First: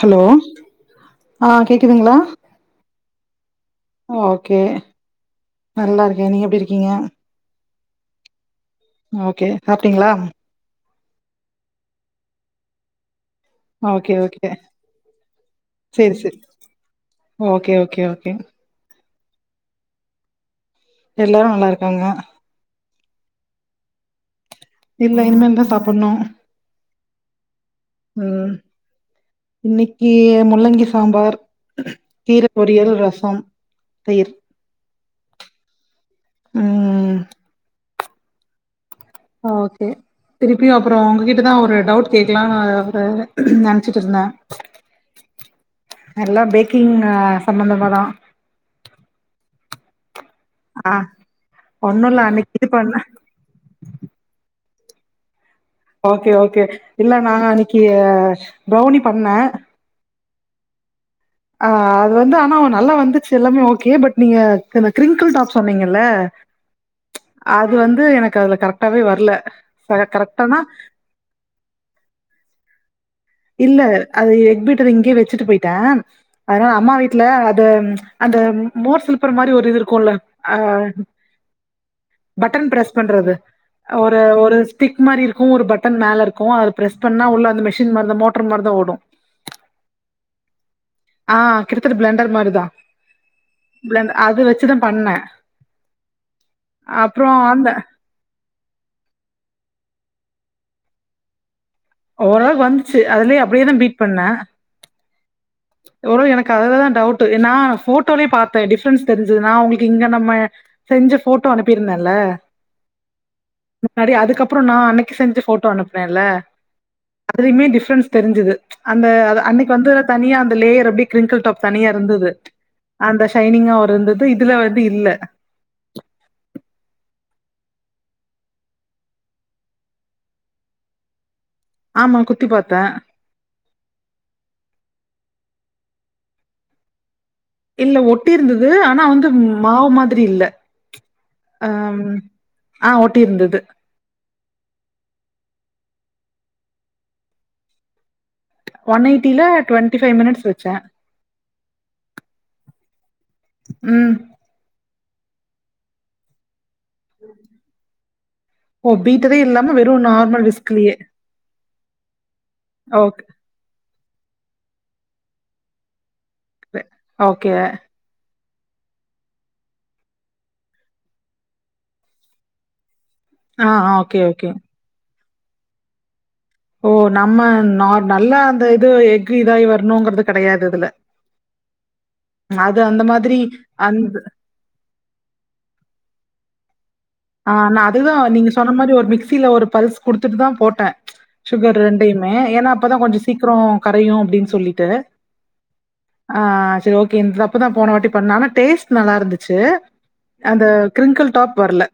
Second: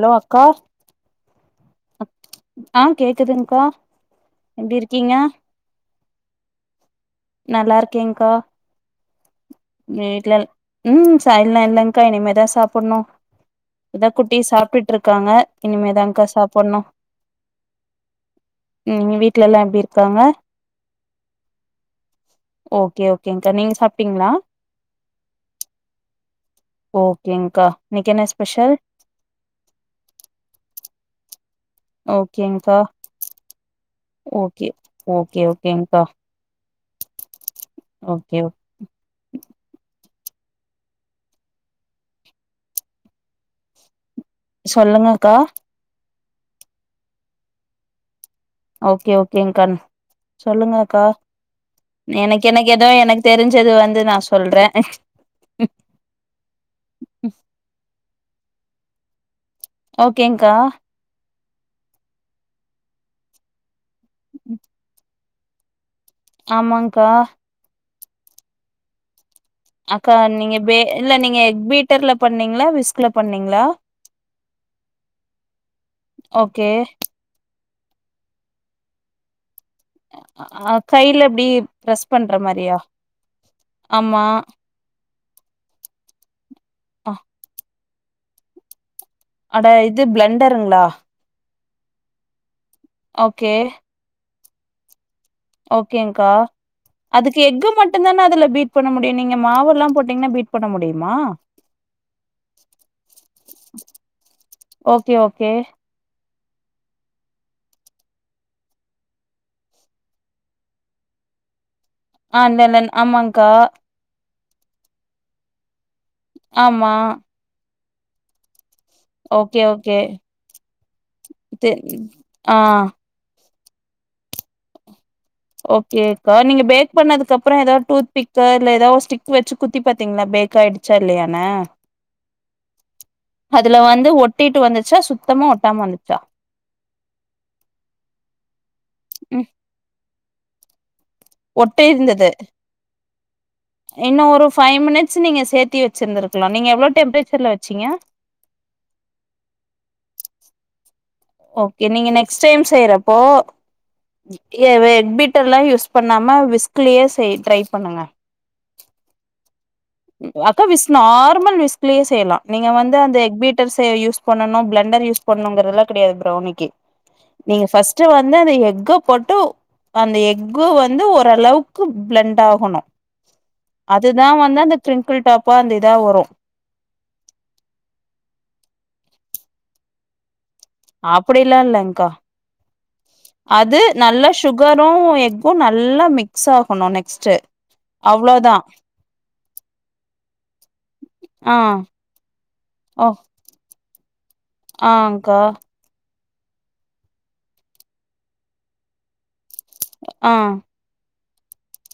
Hello ஆ கேக்குதுங்களா ஆ கேக்குதுங்க்கா ஓகே எப்டி இருக்கீங்க நல்லா இரு நீங்க எப்படி இருக்கீங்க நல்லா இருக்கே்கா ஓகே சாப்டீங்களா ம் சாயல்லாம் இல்ங்க்கா இனிமேதான் சாப்டணும் இதான் ஓகே குட்டி ஓகே சாப்பிட்டுட்ருக்காங்க சேரி இனிமேதாங்க்கா சேரி சாப்புடணும் ஓகே ஓகே ஓகே உம் வீட்ல எல்லாம் எப்படி இருக்காங்க எல்லாரும் நல்லா இருக்காங்க ஓகே ஓகேங்க்கா நீங்க சாப் ப்டிங்ளா இல்ல இனிமேல் தா சாப்புட்ணூ ஓகேங்க்கா இன்னைக்கு என்ன ம் ஸ்பெஷல் இன்னிக்கி முள்ளங்கி சாம்பார் கீர ஓகேங்க்கா பொறியல் ரசம் தயிர் ஓகே ஓகே ஓகேங்க்கா ம் ஓகே ஓகே திருப்பியு அப்புறம் உங்ககிட்டதா ஒரு டவுட் கேக்கலா அ நெனச்சிட்டு இருந்தே சொல்லுங்கக்கா எல்லாம் பேக்கிங் அ சம்பந்தமாதா ஓகே ஓகேங்க்கா சொல்லுங்க ஆ அக்கா ஒண்ணு இல்ல எனக்கு அன்னைக்கு இது எனக்கு பண்ண ஏதோ எனக்கு தெரிஞ்சது வந்து நா சொல்றே ஓகே ஓகே இல்ல நான் அன்னைக்கு ப்ரௌனி பண்ணே ஓகேங்க்கா ஆ அது வந்து ஆனா வ நல்லா வந்துச்சு எல்லாமே கே பட் நீங்க அந்த க்ரிங்கிள் டா சொன்னிங்க ல ஆமாங்க்கா அது வந் து எனக்கு அதுல கரெக்டாவே வரல ச அக்கா நீங்க கரெக்டானா பே இல்ல நீங்க எக் பீட்டர்ல பண்ணீங்களா விஸ்க்ல பண்ணீங்களா இல்ல அது எக்பீட்டர் இங்கயே வச்சுட்டு போயிட்டே ஓகே அதனால அம்மா வீட்ல அது அந்த மோர் சில்ப்பர் மாரி ஒரு இது இருக்குல்ல அ கைல இப்டி ப்ரெஸ் பண்ற பட்டன் மாரியா ப்ரஸ் பண்றது ஒரு ஆமா ஒரு ஸ்டிக் மாரி இருக் ஒரு பட்டன் மேல இருக் கு அது ப்ரஸ் அ பண்ணா உள்ள அந்த மிஷ் ம் அந்த மோட்டர் மாதிரி தா ஓடு அட இது ப்ளண்டருங்களா ஆ கிட்டத்தட்ட ப்ளண்டர் மாரிதா ஓகே அது வச் ட்டுதா பண்ணே ஓகேங்க்கா அப்றோ அதுக்கு அந்த எஃக்கு மட்டுந்தானே அதுல பீட் பண்ண முடியு நீங்க மாவல்லா போட் ட்டீங்னா பீட் பண்ண முடியுமா ஓரளவுக்கு வந்துச்சு அதுலயே அப்படியே தா பீட் பண்ணே தியோ [unintelligible] எனக்கு அதலத தான் டவுட் என்னா போட்டோலே பாத்தேன் டிஃப்ரன்ஸ் தெரிஞ்சது நா உங்களுக்கு இங்க நம்ம செஞ்ச போட்டோ அனுப் ஆஹ் நன்நன் ஆமாங்கா அப்றோ நான் அன்னைக்கு செஞ்ச போட்டோ அனுப் மெல ஆமா அதுலயுமே டிஃப் டிஃப்ரன்ஸ் தெரிஞ்சது அந்த அதா ஓகே அன்னைக்கு வந்து ஓகே தனியா அந்த [unintelligible] ப்படி கிரிங்கிள் டாப் தெ தனியா இருந்தது ஆ அந்தஸ ஷைனிங்கா ஒருந்தது இதுல வந்து இல்ல ஓகேக்கா நீங்க பேக் பண்ணதுக்கு அப்புறம் ஏதாவ டூத் பிக் இல்ல ஏதாவோ ஸ்டிக் வச்சு குத்தி பாத்தீங்களா பேக் ஆயிடுச்சா இல்லையான ஆமா குத்தி பார்த்தேன். அதுல வந்து ஒட்டிட்டு வந்துச்சா சுத்தமா ஒ கட்டம் வந்துச்சா இல்ல ஒட்டி இருந்தது ஆனா வந்து மாவு மா ரி இல்ல ஒட்டு அம் இருந்தது ஆ ஒட்டியிருந்தது. இன்னு ஒரு ஃபைவ் மினிட்ஸ் நீங்க சேர்த்தி வச்சிருருக்கலா நீ எவ்வளோ டெம்பரேச்சர்ல் வச்சீங்க ஒன் எய்ட்டில டுவெண்ட்டி பைவ் மினிட்ஸ் வச்சே ஓகே நீங்க நெக்ஸ்ட் டைம் செய்யறப்போ ம். ஏ வே எ பீட்டர்லா யூஸ் பண்ணாம ஸ் கிளியர் செய் ட்ரை பண்ணுங்க ஓ! பீட்டரே இல்லாம வெறும் நார்மல் அக்க விச விஸ்க்லயே. நார்மல் விச ப்ளே செய்யலா நீங்க வந்து ஓகே. அந்த எக்பீட்டர்ஸ யூஸ் பண்ணனு பிளன்டர் யூஸ் பண்ணுகிறதுலா கெடையாது டோனிக்கி ஓகே நீங்க ஃபஸ்ட் வந் இந்தா அந்த எக்க போட்டு அந்த எக்கு வந்து ஓரளவுக்கு பிளண்டாகனு ஆ ஓகே ஓகே ஃபுல் டாப்பா அந்த இதா வரும் ஓ நம்ம ந நல்லா அந்த இது எக் இதாயி வரணுங்கறது கெடையாது இதுல அப்படிலாம் இல்லன்கா அது அந்த மாதிரி அது அந்த நல்லா சுகரும் எக்கும் நல்லா மிக்ஸ் ஆக் [inaudible] ஆஹ் நான் அதுதான் நீங்க சொன்ன மாதிரி ஒரு மிக்சியில ஒரு பல்ஸ் குடுத்துட்டு தான் போட்டேன் ஆ சுகர் ரெண்டயுமே ஏன்னா அப்பதான் கொஞ்சம் சீக்கிரம் கரையும் அப்டின்னு ஆன் கா ஆஹ் சரி ஓகே இந்த தப்பதான் போன வாட்டி பண்ண ஆனா டேஸ்ட் நல்லா இருந்து ச்சு ஆ அந்த கிரிங்கிள் டாப் வரல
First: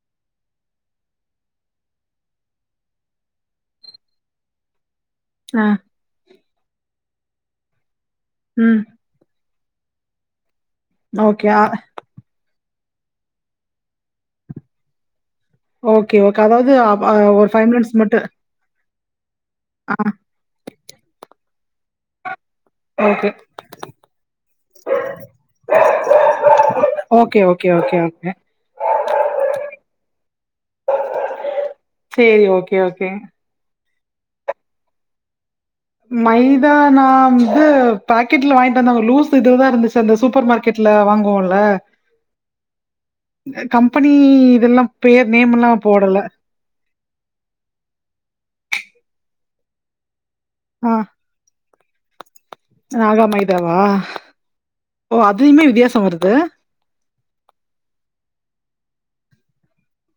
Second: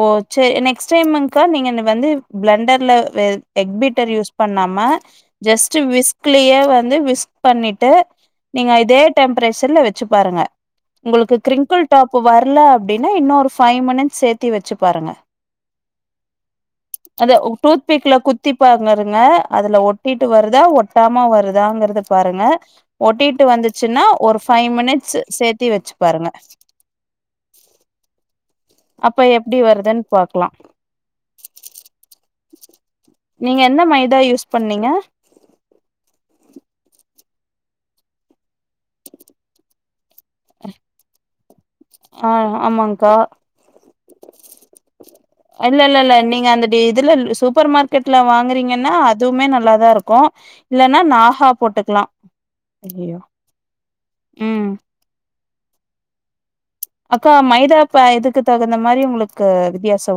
ஓ செரி நெக்ஸ்ட் டைமுன் கா நீங்க வந்து பிளண்டர்ல எக் பீட்டர் யூஸ் பண்ணாம ஆ ஜஸ்ட் விஸ்கலயே வந்து விஸ்க் பண்ணிட்டு நீங்க ம் இதே டெம் பிரஷர்ல வச்சு பாருங்க உங்களுக்கு ஓகே ஆ கிரிங்கிள் டாப் வரல அப் ப்டினா இன்னும் ஒரு ஃபை மினிட்ஸ் சேத் சுத்தி வச்சு பாருங்க ஓகே ஓகே அதாவது அ அது ஒரு ஃபைவ் டூத் மினிட்ஸ் பிக்ல மட்டு குத்தி பாருங்க அதுல அதுல ஆ ஒட்டிட்டு வருதா ஒட்டாம வருதாங்கிறத பாருங்க ஓகே ஒட்டிட்டு வந்துச்சுன்னா ஒரு ஃபைவ் மினிட்ஸ் சேத்தி வெச்சு பாருங்க ஓகே ஓகே ஓகே ஓகே அப்ப எப்படி வருதுன்னு பாக்கலாம் சேரி ஓகே ஓகே நீங்க என் எந்த மைதா யூஸ் பண்ணீங்க அது பாக்கெட்ல வாங்கிட்டு வந்தாங்க லூஸ் இதுலதான் இருந்துச்சு அந்த சூப்பர் மார்க்கெட்ல வாங்குவோல ஆஹ் ஆமாக்கா கம்பெனி இதெல்லா பேர் நேம்ல்லா இல்ல இல்ல இல்ல போடல நீங்க அந்த இதுல சூப்பர் மார்க்கெட்ல வாங்குறீங்கன்னா அதுவுமே நல் நல்ல தான் இருக்கும் இல்லன்னா நாஹா போட்டது க்லாம் ராகா மைதாவா ம் ஓ அத் எதுமே வித்தியாசம் வருது அக்கா மைதா இப்ப இதுக்கு தகுந்த மாரி உங்களுக்கு வித்தியாஸ்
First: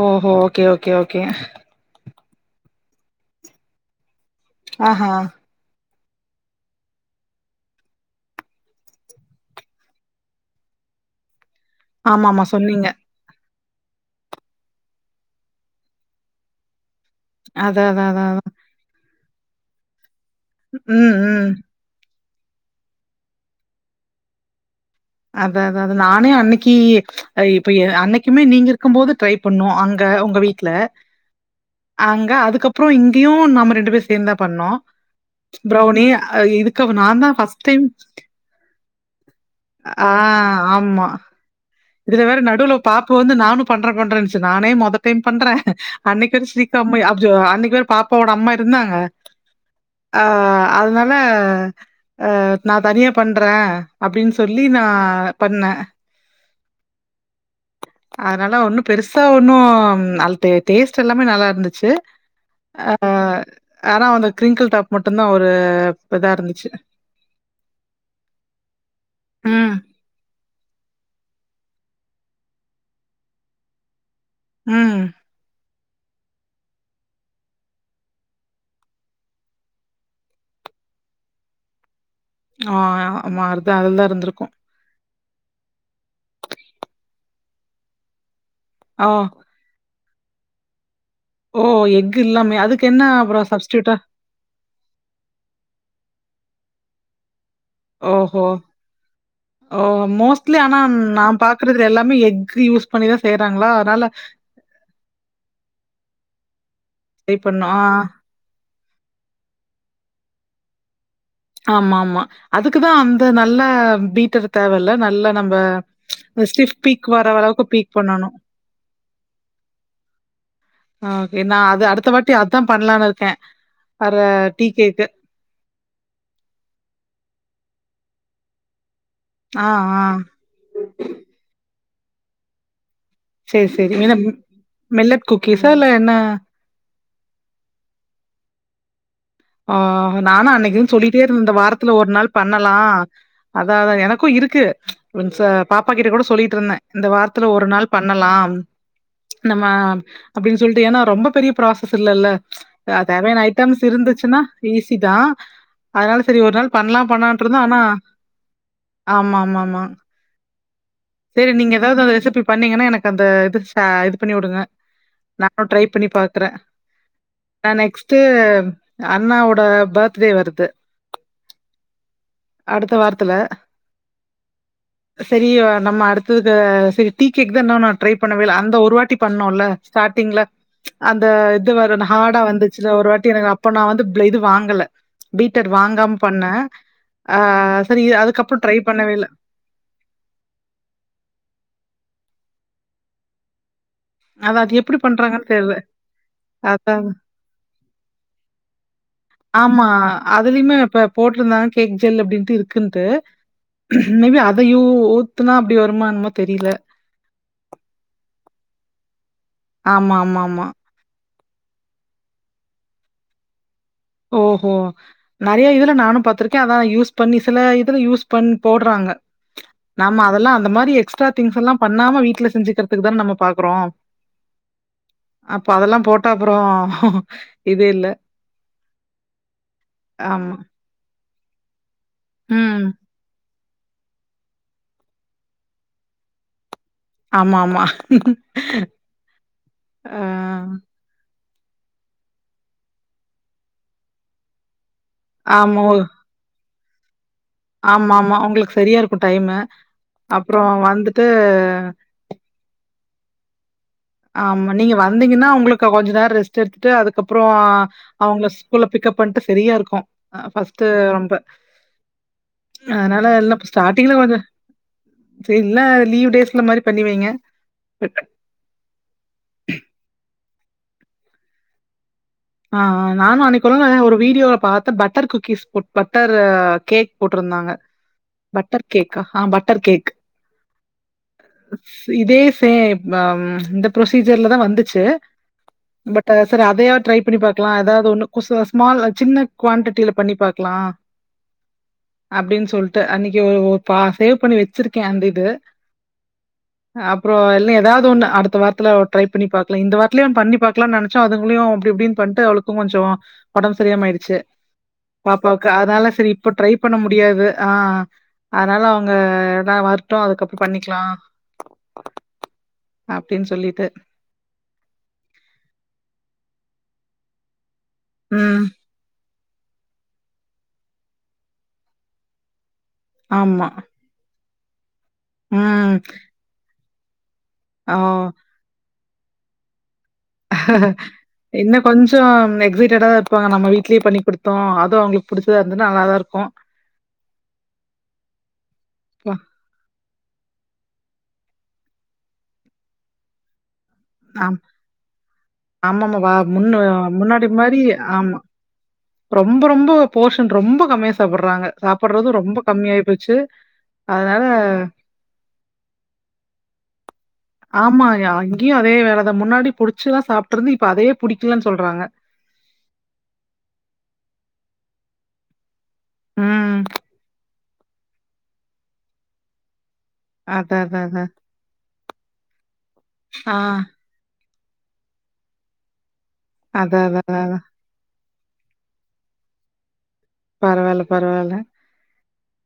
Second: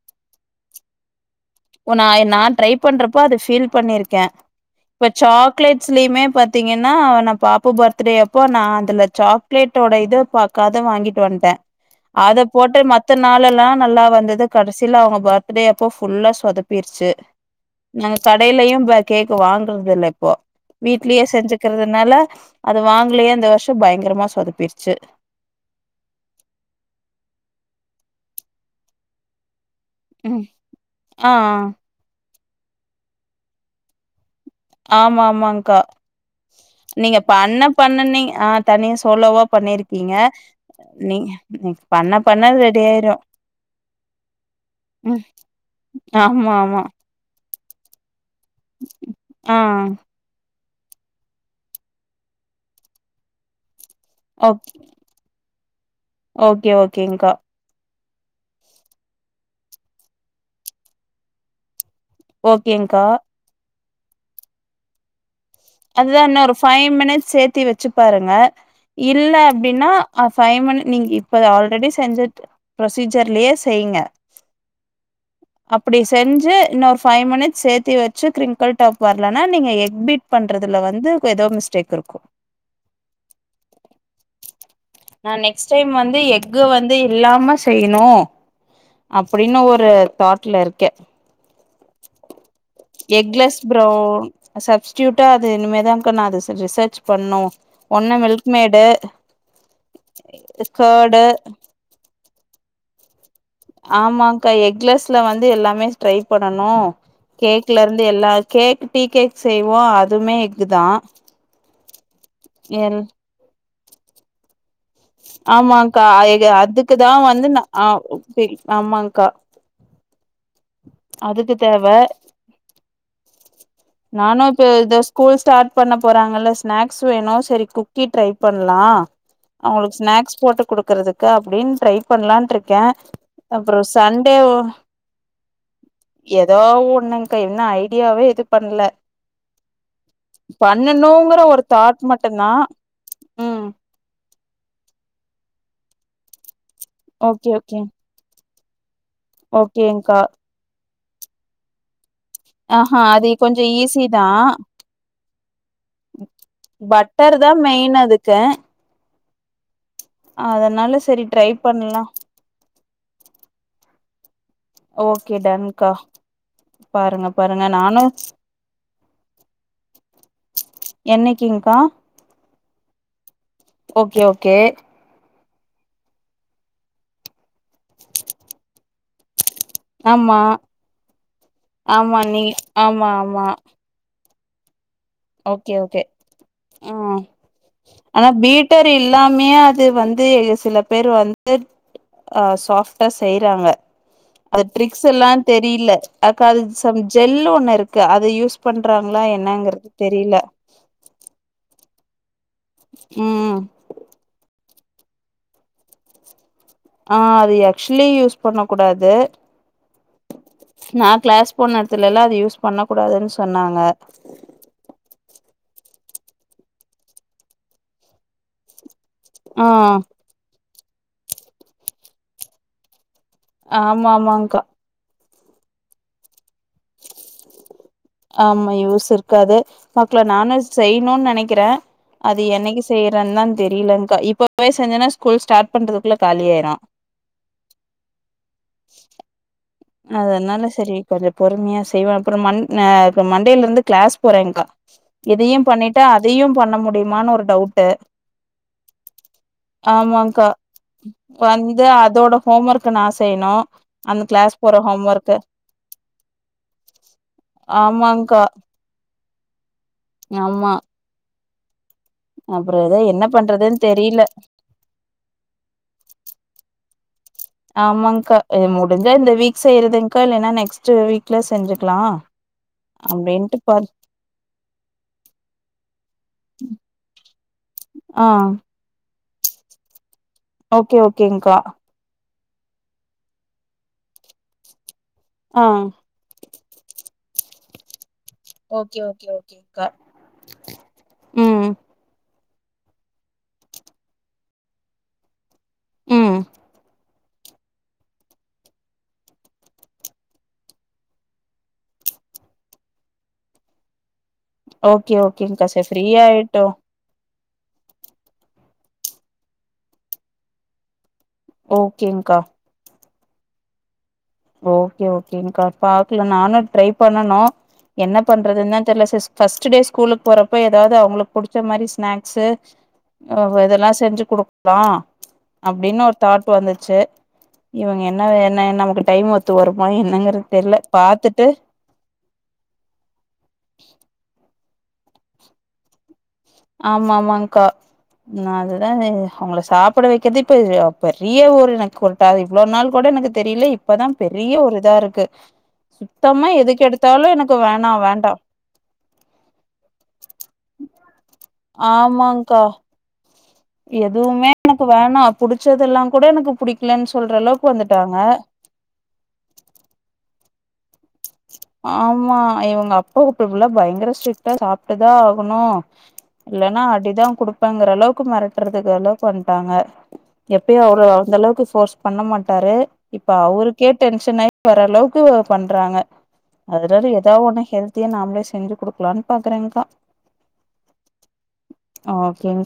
ஓஹோ ஓகே ஓகே ஓகே ந நா ட்ரை பண்றப்போ அது ஃபீல் பண்ணிருக்கே இப்ப ஆஹா சாக்லேட் ஸ்லிமே பாத்தீங்கன்னா அவன பாப்பா பர்த்டே அப்போ நா அதுல சாக்லேட்டோட இது பாக்காத வாங்கிட்டு வந்ட்டே ஆமா அத ஆமா போட்டு சொன்னீங்க மத்த நாளெல்லா நல்லா வந்துது கடசில அவங்க பர்த்டே அப்போ ஃபுல்லா சொதப்பீர்ச்சு அத அத நாங்க அத அதா கடைலயு ப கேக் ப்ப வாங்கறதில்ல போ ம் வீட்லயே ம் செஞ்சுக்கறதுனால அது வாங்லயா இந்த வர்ஷோ பயங்கரமா சொதப்பீர்ச்சு அத அதா அது நானே அன்னிக்கு இப்ப ஏ அன்னைக்குமே நீங்க இருக்கும்போது ட்ரை பண்ணுவோ அங்க உங்க ம் வீட்ல ஆ ஆ. அங்க அதுக் கப்றோ இங்கயு நாம ரெண்டு பேர் சேந்தா பண்ணோ ஆமா ஆமாங்க்கா ப்ரௌனி இதுக்கு நீங்க நான்தா பண்ண ஃபர்ஸ்ட் டைம் பண்ண நீ ஆ தனியா சோலவா பண்ணிருக் கீங்க நீங்க நீங்க பண்ண இது வேற பண்ண நடுவ்ல ரெடி பாப்பா ஆயிரு வந்து நானு பண்ற பண்றேன்ச்சு நானே மொத டைம் ம் பண்றே அன்னைக் வந்து ஆமா ஸ்வீட் ஆமா கம்மி [unintelligible] அன்னை [unintelligible] பாப் போட அம்மா இருந்தாங்க ஆ ஆஹ் ஆஹ் அதுனால அ நா தனியா பண்றே அப்படின் ஓகே சொல்லி நா பண்ணே ஓகே ஓகேங்க்கா அதனால ஒன்னு பெருசா ஒன்னு ம் நல் டே டேஸ்ட் எல்லாமே நல்லார்ந்துச்சு ஆ ஓகேங்க்கா அஹ் ஆனா அந்த க்ரிங்கிள் டாப் மட்டுந்தா ஒ அது தா இன்னு ஒரு ஃபை மினிட்ஸ் சேத்தி வெச்சு பாருங்க இல்ல ம். அப்டினா ஃபை மினிட் நீங்க இப்ப ஆல்ரெடி செஞ்சுட் ப்ரொசீஜர்லே செய்ங்க ம் அப்படி செஞ்சு இன்னோரு ஃபை மினிட்ஸ் சேத்தி வெச்சு க்ரிங்கிள் டாப் வர்லனா நீங்க எக் பிட் பண்றதுல வந்து ஏதோ மிஸ்டேக் இருக்கு ஆஹ் ஆமா அதா அதுல இருந்திருக்கு நா நெக்ஸ்ட் டைம் வந்து எக் வந்து இல்லாம செய்யணு ஆ. அப்படினு ஒரு தாட்ல இருக்கே ஓ எக்கு இல்லாமே அதுக்கு என்ன அப்புறொ சப்ஸ்டூய்ட்டா ட்ட அது இனிமேதாக்கா நா ரிச ரிசர்ச் பண்ணு ஒன்னு ஓஹோ மில்க் மேடு ஓ மோஸ்ட்லி ஆனா கேர்டு நா பாக்குறதுல எல்லாமே எக்‌ யூஸ் [unintelligible] அதனால ஆமாக்கா எக்லஸ்ல வந்து எல்லாமே ட்ரை பண்ணனு ட்ரை பண்ணோம். கேக்ல இருந்து எல்லா கேக் டீ கேக் செய்வோ அதுமே க்குதா ஆமா ஆமா அதுக்குதா அந்த நல்ல பீட்டர் தேவல் இல்ல நா ஆமாங்க்கா அ எ அதுக்குதா வர வந்து அளவுக்கு அ பீக் ஓ பண்ணணும். சரி ஆமாக்ங்கா ஆ ஓகே. அதுக்கு நான் தேவ அது அடுத்த வாட்டி அதான் பண்ணலான்னு இருக்கேன். வர நானு இப்ப டீ இத கேக்கு. ஸ்கூல் ஸ்டார்ட் பண்ண போறாங்கல்ல. ஸ்நாக்ஸ் வேணு சரி குக்கி ட்ரை பண்ணலா ஆ அ ஸ்நாக்ஸ் போட்டு குடுக்கறதுக்கு அப்படின்னு ட்ரை பண்ணலான்டுருக்கே சரி, அப்புறொ சரி. என்ன சண்டே ஒ மில்லட் குக்கீஸா ம். இல்ல என்ன? எதோ ஒன்னுக்ங்கா இன்னு ஐடியாவே எது பண்ணல. ஆஹ் நானு அன்னைக்கிறுந்து சொல்லிட்டேருந் இந்த வாரத்துல தாட் ஒரு நாள் மட்டுந்தா பண்ணலா ம் அது அதா எனக்கு இருக்கு. புரிஞ்ச்சா பாப்பா கிட்ட கூட சொல்லிட்டுருந்த இந்த வாரத்துல ஓகே ஒரு ஓகே நாள் பண்ணலாம். நம்ம ஓகேங்க்கா அப்டின்னு சொல்லிட்டு ஏன்னா. ரொம்ப பெரிய ப்ராசஸ் இல்லல்ல ஆஹா அது கொஞ்சொ ஈஸிதா ச்சுனா ஈஸிதா அதனால சரி ஒரு நாள் பண்ணலா பட்டர் தா பண்ணலான்ட்டுருந்தோ ஆனா, மெயின் அதுக்கு ஆமா ஆமா ஆமா. நல ஸ் சரி நீங்க எதாவது அந்த ரெசிபி பண்ணீங்கன்னா எனக்கு அந்த இது ஷே இது பண்ணியுடுங்க. ஓகே நானு ட்ரை டன்க்கா பண்ணி பாக்குற பாருங்க பாருங்க நா நானு நெக்ஸ்ட்டு அண்ணாவோட பர்த்டே வருது என்னைக்கிங்க்கா அடுத்த வாரத்துல ஓகே ஓகே தெரியா நம்ம அடுத்ததுக்கு சரி டீ கேக்தா இன்னு நா ட்ரை பண்ணவே இல்ல அந்த ஒரு வாட்டி பண் ணோல ஆமா ஸ்டார்டிங்ல அந்த இது வருனு ஆமா ஹார்டா நீ வந்துச்சுல ஒரு ஆமா வாட்டி ஆமா எனக்கு அப்ப நா வந்து ப புல இது வாங்கல. பீட்டர் ஓகே ஓகே வாங்காம பண்ணேன். ஆ சரி ஆனா அதுக்கப்புறம் ட்ரை பீட்டர் பண்ணவே இல்ல. இல்லாமே அது வந்து சில பேரு [inaudible] அஹ் சாப்ட்டா செய்யறாங்க. அது அதான் எப்படி ட்ரிக்ஸ் எல்லா பண்றாங்கன்னு தெரியல அக்கா அது சம் அதான் ஜெல்லு ஒண்ணு இருக்கு அத யூஸ் பண்றாங்களா என்னாங்கிறது. ஆஹ் அதுலயுமே இப்ப போட்டிருந்தான். கேக் ஜெல் அப்படினு. ப்பிடி இருக்குன்ட்டு ம் மேபி அது. அதையு ஊத்துனா அப்படி வருமான்னுமோ என்னமோ தெரியல. ஆஹ அது ஆக்சுலி யூஸ். பண்ண கூடாது. ஆமா ஆமா ஆமா நா கிளாஸ் போன இடத்துலல்லா அது யூஸ் பண்ணக்கூடாதுன்னு சொன்னாங்க ஓஹோ நிறைய [unintelligible] இல்ல நானு பாத்திருக்கே அத யூஸ் பண்ணி சில இதுல யூஸ் பண்ணி போடறாங்க ஆ நமா அதெல்லா அந்த மாரி. எக்ட்ரா திங்ஸ்லாம் பண்ணாம வீட்ல செஞ்சுக்கறதுக்கு தா நம்ம பார்க்குறோம். ஆமா ஆமங்க்கா அப்ப அதெல்லா போட்டா அப்புறம் இது இல்ல [unintelligible] இருக்காது பாக்கள ஆமா. நானு செய்ணுன்னு நினைக் க்கிறே அது என்னைக்கு ம். செய்யறனன். தெரியலங்கா இப்போ போய் செஞ்சனா ஸ்கூல் ஸ்டார்ட் பண்றதுக்குள்ள காலியாயிரும் ஆமாமா ஆ அதனால சரி கொஞ்சொ பொறுமையா செய்வோ அப்பற மண் ஏ மண்டைல இருந்து க்ளாஸ் போறேங்கா இதையு ஆமா. பண்ணிட்டா அதையும் பண்ண முட் முடியுமானு ஒரு டவுட்டு ஆமாமா உங்களுக்கு சரியா இருக்கு டைமு ஆமாங்க்கா அப்பொற வந்துட்டு செய்ணு அந்த க்ளாஸ் ஆமா, நீங்க வந்தீங்கன்னா உங்களுக்கு கொஞ்ச நேரோ ரெஸ்ட் எடுத்துட்டு அதுக்கப்பொற ஆமாங்க்கா அவங்கள ஸ்கூல பிக்கப் பண்ட்டு சரியா இருக்கு ஆமா ப்ஸ்ட் ரொம்ப அப்புறோ எதோ என்ன அதனால யெல்லா பண்றதுன்னு ஸ்டார்டிங்ல தெரியல கொஞ்சொ சரி இல்ல லீவ் டேஸ் இந்தமாரி பண்ணி வைங்க ஆமாங்கா இது முடிஞ் த இந்த வீக் செய்றதுங்க்கா இல்லைனா நெக் க்ஸ்ட் வீக்ல செஞ்சிக்லா ஆ அ நானு அன்னைக்கொர்நாளு ஒரு வீடியோல பாத்தே butter cookies put butter cake போட்ருந்தாங்க ஆ பட்டர் கேக் க ஹா பட்டர் கேக் ஓகே ஓகேங்க்கா சேப் வம் இந்த ப்ரொசீஜர்ல தா வந்துச்சு ஆ செரி அதயாவ் ட்ரைப் ப்பிடி பாக்லா அதாவதொன்னு கு சோ ஸ்மால் ஓகே ஓகே சின்ன ஓகேங்க்கா குவேண்டிட்டில பண்ணி பாக்லா ம் அப்டின் சொல்ட்டு அன்னிக்கு ஒ ஒ பா சேவ் பண்ணி வெச்சிர்க்கே அந்த இது உம் அப்றோ எல் எதாவ்து ஒன்னு அடுத்த வார்த்துல ஒ ட்ரை பண்ணி பாக்லா இந்த வார்த்லியே ஒன் பண்ணி பாக்லான் நெனச்சோ அதுங்குலியு அப்டிஇப்டின் பண்ட்டு அவுளுக்கு கொஞ்சோ ஒடம் சரியாம ஆயிடுச்சு ஓகே ஓகேங்க்கா பாப்பாவுக்கு சரி அதுனால ஃப்ரீயா செரி இப்ப ஆயிட்டோ ட்ரை பண்ண முடியாது அ அ அதனால அவுங்க எல்லா வருட்டு அதுக்கப்புற பண்ணிக்லா ஓகேங்க்கா அப்டின் சொல்லிட்டு ஓகே ஓகேங்க்கா பாக்ல நானு ட்ரை பண்ணனு என்ன ம். பண்றதுன் தா தெர்ல சிஸ் ஃபஸ்ட் டே ஸ்கூலுக் போறப்ப எதாவது அவுங்ளுக் புடிச்ச மாரி ஸ்நாக்ஸ்சு அவ் ஆமா. இதெல்லா செஞ்சு குடுக் தா ம். அப்டின்னு ஒரு தாட் வந்துச்சு இவுங்க என்னாது ஓ. என்ன நம்ம கிட் டைமு ஒத்து வரும் இன்ன கொஞ்சோ எக்சைட்டடா இருப்பாங்க நம்ம வீட்லியே பண்ணிகுடுத் த்தூ அது அவுங்களுக் புடிச்சதா இருந்துனா நல்லதாருக் ஆமா ஆமாங்க்கா நா அதுதா அது அப்பா அவுங்ள சாப்பட வெக்கதேப் ப்பர் பெரிய ஒரு எனக்குகொரு டா இவ்ளோ நாள் கொட எனக்கு தெரியில இப் ஆம் ஆம்மம்மா வா சுத்தமா முன்ன எதுக்கு எடுத்தாலு முன்னாடி எனக்கு மாரி வேணா வேண்டா ஆமா ரொம்பொ ரொம்போ போர்ஷன் ரொம்பொ கம்மியா சாப்பட்ற றாங்க சாப்பட்றது ரொம்ப ஆமாங்க்கா கம்மியாயி போச்சு அதனால எதுவுமே எனக்கு வேணா புடிச்சதெல்லாங் கூட எனக்கு புடிக் லன்ச் ஆமாயா அங்கயு அதே வேலதா முன்னாடி புடிச்சுதா சாப் ட்றது இப்ப அதே ஆமா இவங்க அப்பாவு இப்ப ஃபுல்லா பயங்கர ஸ்ட்ரிட் டா சாப்ட்டுதா ஆகணு ம். இல்லனா அடிதா குடுப் பேங்கிற அளவுக்கு மெறட்றதுக்கு அளவுக்கு வண்டாங்க எப்பயு அதான் அவரு அதான் அதான். அந்த அளவுக்கு ஃபோர்ஸ். பண்ண மாட்டாரு இப்ப ஆ அவருக்கே டென்ஷனாய் ஓரளவுக்கு பண்றாங்க அதனால அதான் அதான் ஏதா அதான் ஒன்னு அதான். ஹெல்த்தியா நாமளே செ செஞ்சு குடுக்கலான்னு பாக்குறேங்கா பரவால்ல பரவால்ல ஓகேங்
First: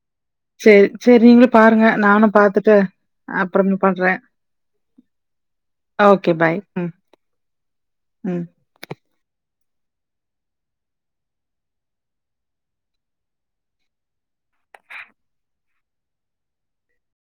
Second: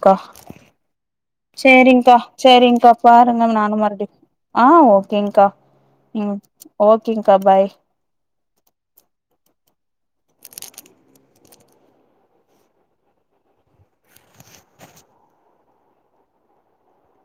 சேர்ச்சேரி சேரிங்க்கா சேரிங்க்கா பாருங்க நானு அப்புறம் மறுபடி பண்றேன். ஓகேங்க்கா ஓகே உம் பாய். ம் ஓகேங்க்கா பாய் ம்.